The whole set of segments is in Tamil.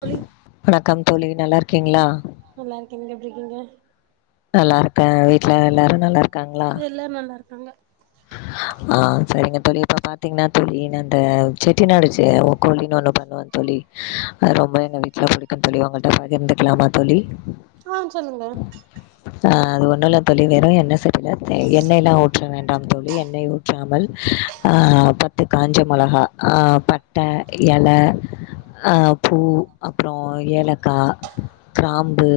தோழி வணக்கம் தோழி நல்லார்க் கிங்ளா நல்லாருக்கே நீங்க எப்டி இருக்கிங்க நல்லாருக்கே வீட்ல எல்லாரு நல்லாருக் எல்லாரு நல்லாருக் காங்க ஆ சரிங்க தோழி இப்ப பாத்திங்னா தோழி நா அந்த செட்டி நாடு சு கோழினு ஒண்ணு பண்ணுவே தோழி அத ரொம்ப எங்க வீட்ல புடிக்கு தோழி உங்கள்ட்ட பகிர்ந்துக்லாமா தோழி ஆ சொல்லுங்க ஆ அது ஒன்னுல்ல தோழி வெறு எண்ணெ சட்டில தே எண்ணெய்லா ஊற்ற வேண்டாம் தோழி எண்ணெய் ஊற்றாமல் ஆ பத்து காஞ்ச மொளகா ஆ பட்ட எல ஆ பூ அப்புற ஏலக்கா கிராம்பு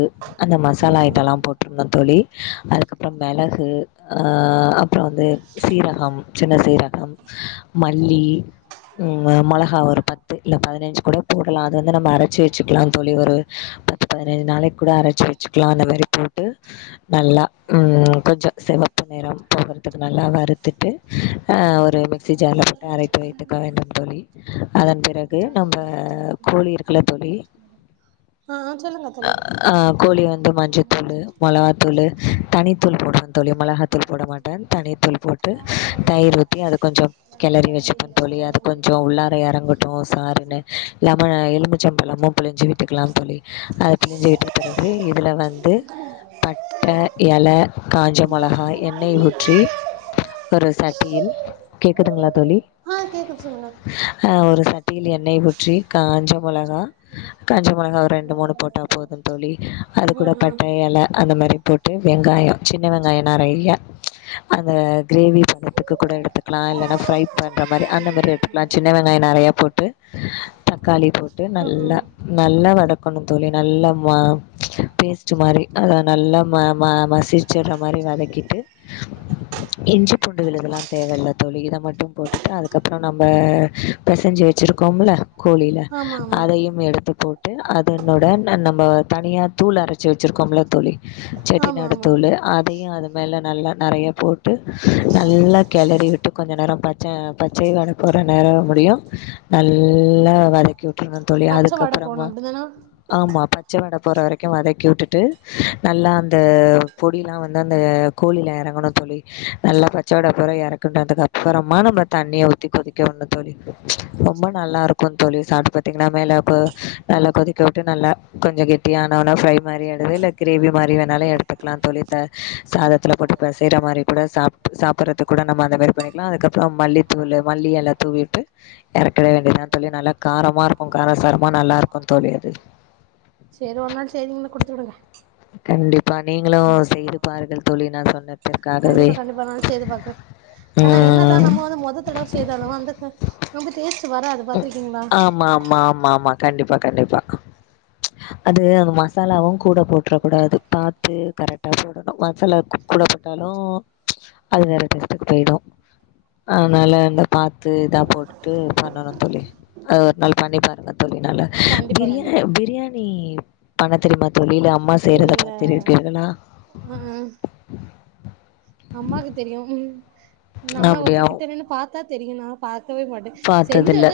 அந்த ம் மசாலா ஐட்டலா ம் போட்றனு தோழி அதுக்கப்புற மெளகு அ அப்ற வந்து சீரகம் சின்ன சீரகம் மல்லி ம் மொளகா ஒரு பத்து இல்ல பதினஞ்சு கூட போடலா அது வந்து நம்ம அரைச்சு வெச்சுக்லா தோழி ஒரு பத்து பதனைஞ்சு நாளைக்கு கூட அரைச்சு வெச்சுக்லா அந்த மாரி போட்டு நல்லா ம் கொஞ்ச செவப்பு நிறம் போகறதுக்கு நல்லா வறுத்துட்டு அ ஒரு மிக்சி ஜார்ல போட்டு அரைத்து வைத்துக்க வேண்டும் தோழி அதன் பிறகு நம்ம கோழி இருக்குல தோழி ஆ ஆ சொல்லுங்க தோழி ஆ கோழி வந்து மஞ்சத்தூளு மொளகாத்தூளு தனித்தூள் போடுவே தோழி மொளகாத்தூள் போட மாட்டன் தனித்தூள் போட்டு தைர் ஊத் தீ அத கொஞ்சொ கெளரி வெச்சுப்பெந்தோழி அது கொஞ்சொ உள்ளார எறங்கட்டு சாருன்னு லெம எலுமிச் ச்சம்பளமும் புழிஞ்சு விட்டுக்கலாம் தோழி அத புழிஞ்சு விட்ட பிறகு இதுல வந்து பட்ட எல காஞ்ச மொளகா எண்ணெய் ஊத் ற்றி ஒரு சட்டியில் கேக்குதுங்களா தோழி ஆ கேக்குது சொல்லுங்க ஆஹ் ஒரு சட் சட்டியில் எண்ணெய் ஊற்றி காஞ்ச மொ மொளகா காஞ்ச மொளகா ஒரு ரெண்டு மூணு போட்டா போதும் தோழி அது கூட ம் ம் பட்ட எலை அந்த மாரி போட்டு வெங்காயம் சின்ன வெங்காயம் நெறையா ப்ச் அத அத கிரேவி பதத்துக்கு கூட எடுத்துக்கலா இல்லனா ஃப்ரை பண்ணுற மாதிரி அந்த மாதிரி எடுத்துக்கலா சின்ன வெங்காயம் நெறையா போட்டு தக்காளி போட்டு ம் நல்லா ம் நல்லா வட கனும் தோழி நல்லா மா ச்சு பேஸ்ட்டு மாதிரி அத நல்லா ம ம மசிச்சிடுற மாரி வதக்கிட்டு இஞ்சி பூண்டு விழுதுலா தேவ இல்ல தோழி இதை மட்டும் போட்டுட்டு அதுக்கப்புறோ நம்ப பெசைஞ்சு வச்சிருக் கோம்ல கோழில ஆமா ஆமா அதையும் எடுத்து போட்டு அதனுடன் நம்ம தனியா தூள் அரைச்சு வச்சுருக்கோம்ல தோழி ஆமா செட்டிநாடு ஆமா தூளு அதையு அது மேல நல்ல நெறைய போட்டு நல்லா கிளரி விட்டு கொஞ்ச நேரம் பச்ச பச்சை வாடா போற நேரம் முடியு நல்ல வதக் வதக்கிவிட்டாருனு தோழி பச்ச வாட போடனு அதுக்கப்பறமா அப்டிதான ஆமா பச்சவாடா போற வரைக்கு வதக்கி வுட்டுட்டு நல்லா அந்த பொடிலா வந்து அந்த கோழில இறங்கணுந் தோழி நல்லா பச்சவாடபோற இறக்கணுதுக்கு அப்புறமா நம்ம தண்ணிய ஊத்தி கொதிக்கவிடணு தோழி ரொம்ப நல்லா இருக்குந் தோழி சாப்டட்டு பாத்திங்கன்னா மேல நல்லா கொதிக்க விட்டு நல்லா கொஞ்சோ கெட்டியா ஆன ஒன்னா ஃப்ரை மாரி எடு இல்ல கிரேவி மாரி வேணாலு எடுத்துக்கலாந் தோழி த சாத த்துல போட்டு பெசயற மாரி கூட சாப் சாப்றதுக்கு கூட நம்ம அந்த மாரி பண்ணிக்கலா அதுக்கப்புறம் மல்லி தூள் மல்லி எல தூவி விட்டு இறக்க வேண்டியதாந் தோழி நல்லா காரமா இருக்கு காரசாரமா நல்லா இருக்குந் தோழி அது சேரி ஒரு நாள் செய்திங்கன்னு குடுத்து விடுங்க கண்டிப்பா நீங்களு செய்து பாருங்கள் தோழி சொன்ன கண்டிப்பா கண்டிப்பா நா செய்து பாக்ற ஆனா என்னதா ம். நம்ம வந்து மொத தடவ செய்தாலு அந்த க ரொம்ப டேஸ்ட் வராது பாத்திருக்கீங்களா ஆமாமாமாமா கண்டிப் கண்டிப்பா கண்டிப்பா ப்ச் அது அந்த மசாலாவுங் கூட போட்ற கூடாது பாத்து கரெக்டா போடணு மசாலா கூட போட்டாலு ப்ச் அது வேற டேஸ்ட்டுக்கு போயிடு அதனால அந்த பாத்து இதா போட்டு தோழி அது ஒரு நாள் பண்ணி பாருங்க தோழி நாளா கண்டிப்பா பிரியா கண்டிப்பா பிரியாணி பண்ணத் தெரியுமா தோழி இல்ல அம் அம்மா செய்யறத இல்ல பார்த்திருக்கீர்களா ம் ம் அம்மாக்கு தெரியு ம் நம்ம ஒர்கு அப்படியா? கிட்ட நின்னு பாத்தா தெரியுண்ணா பாத் பாத்ததில்ல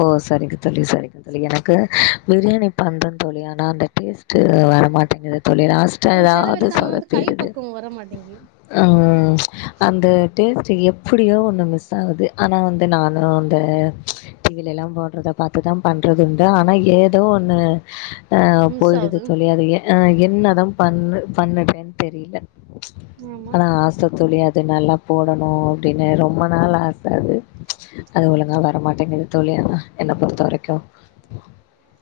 ஓ சரிங்க தோழி சமரிங்க அது எனக்கு பிரியாணி பண்ற தோழி ஆனா அந்த டேஸ்ட்டு வர மாட்டேங்குது தோழி லாஸ்டா சில ஏதாவது பேருக்கு அந்த வந்து கை சொதப்பிடுது பக்குவோ வர மாட்டேங்கி உம் அந்த டேஸ்ட்டு எப்டியோ ஒன்னு மிஸ் ஆவுது ஆனா வந்து நானு இந்த டிவில எல்லா போடுறத பாத்துதா பண்றது உண்டு ஆனா ஏதோ ஒன்னு ஆஹ் மிஸ் போய்டுது ஆவுது தோழி ஆஹ என்னதா பண்ணு பண்ணதுன்னு தெரியில ஆமா ஆனா ஆச தோழி அது நல்லா போடணு அப்டினு ரொம்ப நாள் ஆச அது ஒழுங்கா வரமாட்டேங்குது தோழி என்ன பொறுத்த வரைக்கோ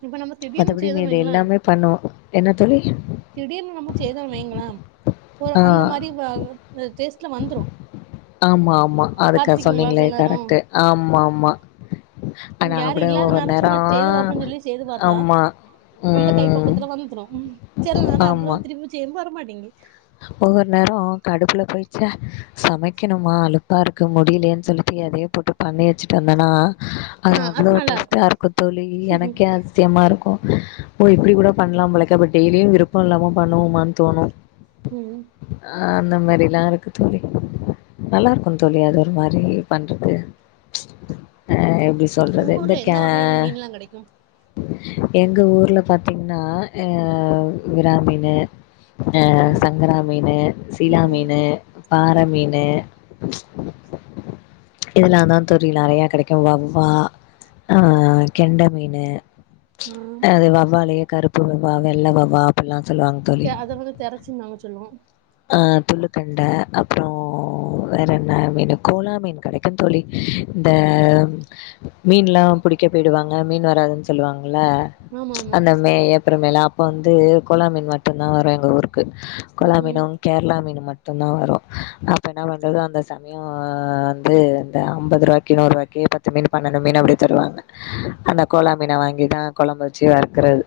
இப்ப நம்ம மறத்த திடீர்னு படி செய்தோன் மிதி வைங்களே எல்லாமே பண்ணுவோ என்ன தோழி திடீர்னு நம்ம செய்தோ வெய்யிங்களே ஒர் ஆ அந்த மாரி டெஸ்ட்லா வந்துரு ஆமா ஆமா அதுக்கு பாத் சொன்னீங்களே கரெக்டு ஆமா ஆமா ஆனா யாரு கூட இல்லாத ஒவ்வொரு நேரோ சும்மா செய்து பாப்போன்னு சொல்லி செய்து பாத்தா ஆமா அந்த ம் கைப்பக்குவத்துல வந்துரு செல நேரோ அப்புறோ ஆமா திருப்பி செய்யும் போ வரமாட் ங்கி ஒவ்வொரு நேரோ கடுப்புல போயி ச்சே சமைக்கணுமா அலுப்பா இருக்கு முடியலேன்னு சொல்லிட்டு எதையோ போட்டு பண்ணி வெச்சுட்டு வந்தேன்னா அது ஆ அவ்ளோ நல்லா இருக்கு டேஸ்டா இருக்கோ தோழி எனக்கே அதிசியமா இருக்கோ. ஓ இப்டி கூட பண்லா போலக்கே அப்ப டெய்லியு விருப்போ இல்லாம பண்ணுவோமானு தோணு உம் ஆஹ் அந்த மாரில்லா இருக்கு தோழி நல்லா இருக்கோ தோழி அது ஒரு மாரி பண்றது அஹ் எப்டி சொல்றது உங்க ஊர்ல எந்த இந்தக்கே வகையான மீன்லா கெடைக்கு எங்க ஊர்ல பாத்தீங்கன்னா அஹ் விரா மீனு ம் அஹ ம் சங்கரா மீனு சீலா ம் மீனு பாற மீனு இதெல்லா தா தோழி நெறைய கெடைக்கு வவ்வா ஆ கெண்ட மீனு ம் அது வவ்வாலு கருப் வா வெள்ள வவ்வா அப்பிட்லா த அத வந்து தெரச்சினு நாங்க சொல் சொல்லுவோ அஹ் துள்ளுகெண்ட அப்புறோ வேற என்ன மீனு கோலா மீன் கெடைக்குந் தோழி இந்த மீன்யெல்லா புடிக்க போயிடுவாங் அஹ் மீன் வராதுனு சொல்லுவாங்க ல ஆமா ப்ச் ஆமா அந்த மே ஏப்ரல் மேலா அப்போ வந்து கோலா மீன் மட்டுந்தா வரு எங்க ஊருக்கு. கோலா ம் ம் மீனு கேரளா மீனு மட் டுந்தா வரு அப்ப என்ன பண்றது அந்த சமயோ வந்து இந்த ஐம்பது ரூபாய்க்கி நூறு ரூபாய்க்கி பத்து மீனு பன்னெண்டு மீனு அப்படி தருவாங்க அந்த கோலா மீன வாங்கிதா கொழம்பு வெச்சு வறுக்கறது.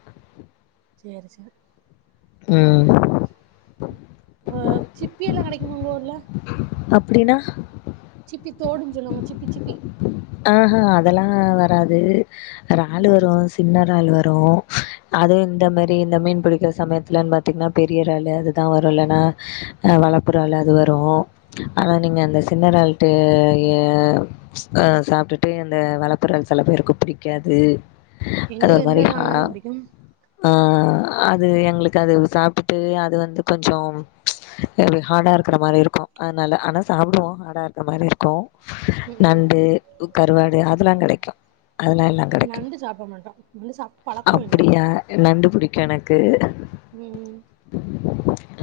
செரி செ உம் வ சிப்பி எல்லா கெடைக்குமா உங்க ஊர்ல? அப்டினா? சிப்பி தோடுனு சொல்லுவாங்க சிப்பி சிப்பி ஆஹா அதெல்லா வராது. ராலு ம் வரு சின்ன ராலு வ ரு அது இந்த மாரி இந்த மீன் பிடிக்கிற சமயத் லன்னு பாத்தீங்கன்னா பெரிய ராலு அதுதா வரு இல்லனா அஹ் வளப்புராலு அது வரு ஆனா நீங்க அந்த சின்ன ராலுக்கு யஹ் அஹ் ப்ச சாப்ட்டுட்டு அந்த வளப்புராலு செல பேருக்கு பிடிக்காது அது ஒரு எங்களுக்கு எந்த மாரிஹா இறால்னாலு புடிக்கு ஆஹ் அது எங்களுக் கு அது சாப்ட்டுட்டு அது வந்து கொஞ்சோ ப்ச் எப்டி ஹார்டா இருக்குற மாரி இருக்கோ அதுனால ஆனா சாப்பிடுவோ ஹார்டா இருக்கிற மாரி இருக்கூ ம் ம் நண்டு கு கருவாடு அதெல்லா கெடைக்கு. அதெல்லா எல்லா கெடைக்கு நண்டு சாப்ட மாட்டோ நண்டு சாப்ட்டு பழக்கோ இல்ல அப்படியா நண்டு பிடிக்கூ எனக்கு. ம் ம்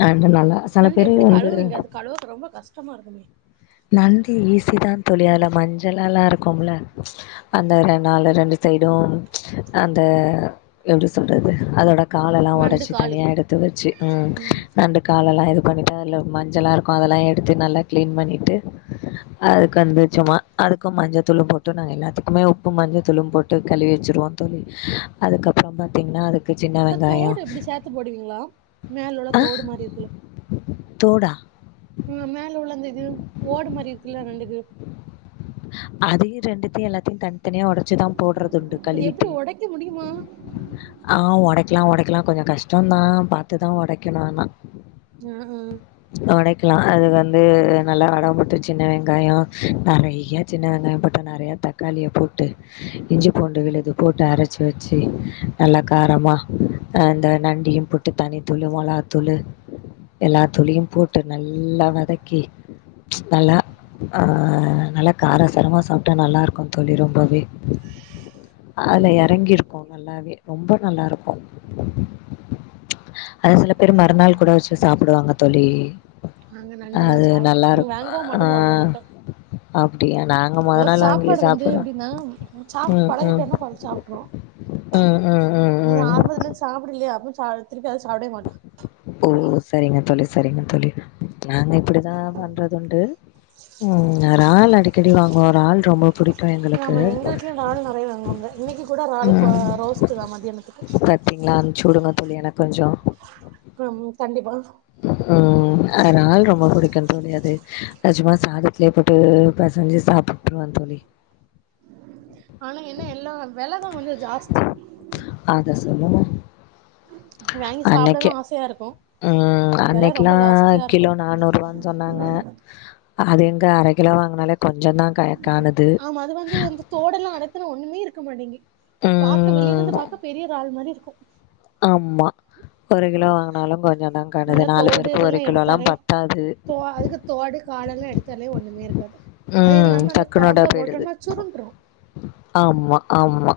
நண்டு நல்லா செல நண்டு பேரு எப்டி வந்து, கழுவுவீங்க அது கழுவ ரொம்ப கஷ்டமா இருக்குமே நண்டு ஈசிதா தோழி அதல மஞ்சள்லல்லா இருக்கு கோம்ல ப்ச் அந்த ந்த நாாலு ரெண்டு சைடும் ப்ச் அந்த எப்டி சொல்றது அதோட காலெல்லா நண்டு ஒடச்சு காலு தனியா எடுத்து வெச்சு ம் நண்டு காலெல்லா இது பண்ணிட்டு அதல மஞ்சளாருக்கு அதெல்லா எடுத்து நல்லா க்ளீன் பண்ணிட்டு, அதுக்கு வந்து சும்மா அதுக்கும் மஞ்சள் தூளும் போட்டு நாங்க எல்லாத்துக்குமே உப்பும் மஞ்சத்தூளும் போட்டு கழுவி வெச்சுருவோந் தோழி. அதுக்கப்புறம் பாத்தீங்கன்னா அது சின்ன வெங்காயோ த்து போடுவீங்களா? மேலெல்லா தோடு மாரி இருக்குல தோடா ம் மேலுல்ல அந்த இது ஓடு மாரி இருக்குல்ல நண்டுக்கு அதயு ரெண்டுத்தயு எல்லாத்தயு தனித் தனியா உடச்சிதா போடுறது உண்டு அது கழுவிட்டு, எப்டி ஒடைக்க முடியுமா ஆஹ் ஒடைக்கலா ஒடைக்கலா கொஞ்சோ கஷ் டோந்தா பாத்துதா ஒடைக்கணு ஆனா ஆ ஆ ஒடைக் க்லா அது வந்து நல்லா வடவம்போட்டு சின்ன வெங்காய நறையா சின்ன வெங்காயம் போட்டு நறையா தக்காளிய போட்டு இஞ்சி பூண்டு விழுது போட்டு அரச்சி வச்சு நல்லா காரமா அ அந்த நண் டையு போட்டு தனி தூளு மொளகா தூளு எல்லா தூளயு போட்டு நல்லா வதக்கி நல்லா அ நல்லா காரசாரமா சாப்ட்டா நல்லாருக்கு தோழி ரொம்பவே அதுல சேரி சேரி எறங்கிருக்கு நல்லாவே ரொம்ப நல்லாருக்கு அது சில பேர் மறுநாள் கூட வெச்சு சாப்புடுவாங்க தோழி நாங்க நண்டெல்லா அது சாப்ட நல்லாருக் வாங்கவு மாட்டோ ஆ சாப்ட மாட்டோ அ ஒரு சாப்பாடு வந்து எப்டினா சாப்ட்டு ம், ம். பழகிட்டோனா கொஞ்ச சாப்ட்ருவோ ம், ம், ம், இது ம். ஆரம்பத்துலருந்து சாப்பிடலயா அப்ப அ திருப்பி அது சாப்டவே மாட்டோ ஓ அப்டி சரிங்க தோழி சரிங்க தோழி நாங்க இப்பிடிதா பண்றதுண்டு ம் றால் அடி கடி வாங்குவோ றால் ரொம்ப புடிக்கும் எங்களுக்கு. ஆமா எங்க வீட்லயு றால் நெறையா வாங்குவாங்க இன்னைக்கு கூட றால் கொ ரோஸ்ட்டுதா மத்யானத்துக்கு பாத்திங்ளா அனுப்சி உடுங்க தோழி எனக் கொஞ்ச பா ம் ஆ றால் ரொம்ப புடிக்கு தோழி அது சும்மா சாதத்துலயே போட்டு பெசஞ்சு சாப்பிட்ருவ தோழி ஆனா என்ன எல்லா வெலதா கொஞ்ச ஜாஸ்தி அத சொல்லுங்க வாங்கி அன்னைக்கு சாப்படணு ஆசையா இருக்கு ம் வெல ரொம்ப அன்னைக்லா ஜாஸ்தியா இருக்கு கிலோ நானூறுவான் சொன்னாங்க அது எங்க அர கிலோ வாங்குனாலே கொஞ்சந்தா க காணுது ஆமா அது வந்து இந்த தோடெல்லா அடத்துனா ஒண்ணுமே இரு க்க மாட்டிங் பாக்க வெளிலிந்து பாக்க பெரிய‌ றால் மாரி இருக்கு ஆம்மா ஒரு கிலோ வாங்குனாலு கொஞ்சந்தா காணுது அதா நாலு தோடு பேருக்கு இதெல்லா ஒரு கிலோல்லா எடுத்தாலே பத்தாது த்தாலே ஒண்ணுமே இருக்காது அது ம் இல்லாம அந்த தக்குனோடா கொழம்புல போய்டுது போட்டோம்னா சுருண்டுரு ஆம்மா ஆம்மா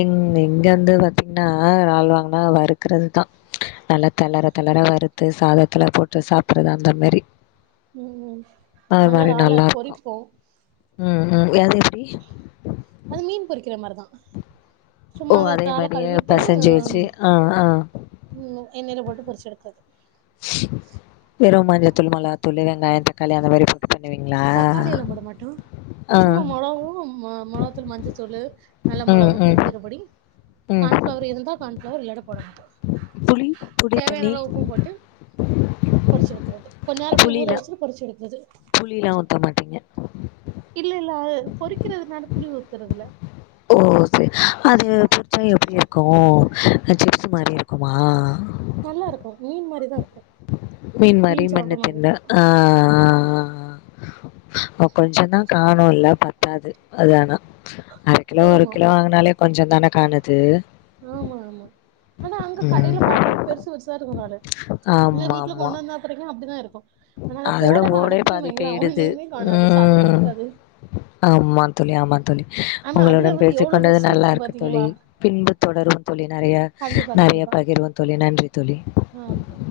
எங் இங்க ந்து பாத்தீங்ன்னா நால் வாங்னா வறுக்றதுதா நல்லா தளற தளற வறுத்து சாதத்துல போட்டு சாப்புறது அந்த மேரி ம் அது நாங்க மாரி இறால நல்லார்க்கு பொறிப்போ ம் ம் யது எப்டி அது மீன் பொறிக்கிற மார்தா ஓ சும்மா அதே றால மாரியே கழுவிட்டு பெசஞ்சு வச்சு ஆ ஆ ம் எண்ணெய்ல போட்டு பொறிச்செடுக்கது வெறு மஞ்சதூள் மெளகாதூளு வெங்காய தக்காளி அந்த மாரி பண்ணுவீங்களா தக்காளி எல்லா போட மாட்டோ ஆ சும்மா மொளவோ மொளத்துளு மஞ்சத்தூளு நல்ல ம் மொளவு ம் பெருஞ்சீரப்பொடி ம் கான்ஃப்ளவரு இருந்தா கான் நோர் இல்லேட போடனு புளி புளி தேவையான தண்ணி அளவ் உப்பும் போட்டு பொறுச்சி எடுக்குறது கொந்நேர அப்டி ஊற வச்சிட்டு பொறிச்சு எடுக்குது த மாட்டிங்க இல்ல இல்ல அ பொறிக்கிறதுனால புளி ஊத்துறதுல ஓ சேர் அது புச்சா எப்டி இர்க்கோ அ ஜெம்ஸு மாரி இர்க்குமா ஆ நல்லாருக்கு மீன் மாரிதா இருக்கு மீன் மாரி மெண்ணு சாப்ட்ற மாரி தின்ன இருக்கு ஆஆஆஆ ஓ கொஞ்ச தா காணோல்ல பத்தாது அதுஆனா கிலோ ஒரு ஆமா கிலோ வாங்னாலே கொஞ்சோ தான காணுது ஆம்மாம்மா ஆனா அங்க கடைல ம் பாக்கமோ பெருசு பெருசு இருக்கும் காலு இல்ல வீட்ல ஆமாமா. கொண்டு வந்தா பாத்துருகே அப்டிதா இருக் அதோட ஓடே பாதி பெய்டுது ஒன்னையுமே காணாது சதையே ம் இருக்காது ஆம்மா தோழி ஆமா தோழி ஆனா அதுல உங்களுடன் வந்து எவ்ளோ பேசிக்கொண்டது ருசி இருக்கு நல்லாருக்கு தோழி பாத்தீங்களா பின்பு தொடரு தோழி நறய கண்டிப்பா நறயா கண்டிப்பா பகிர்வோ தோழி நன்றி தோழி ஆ சரி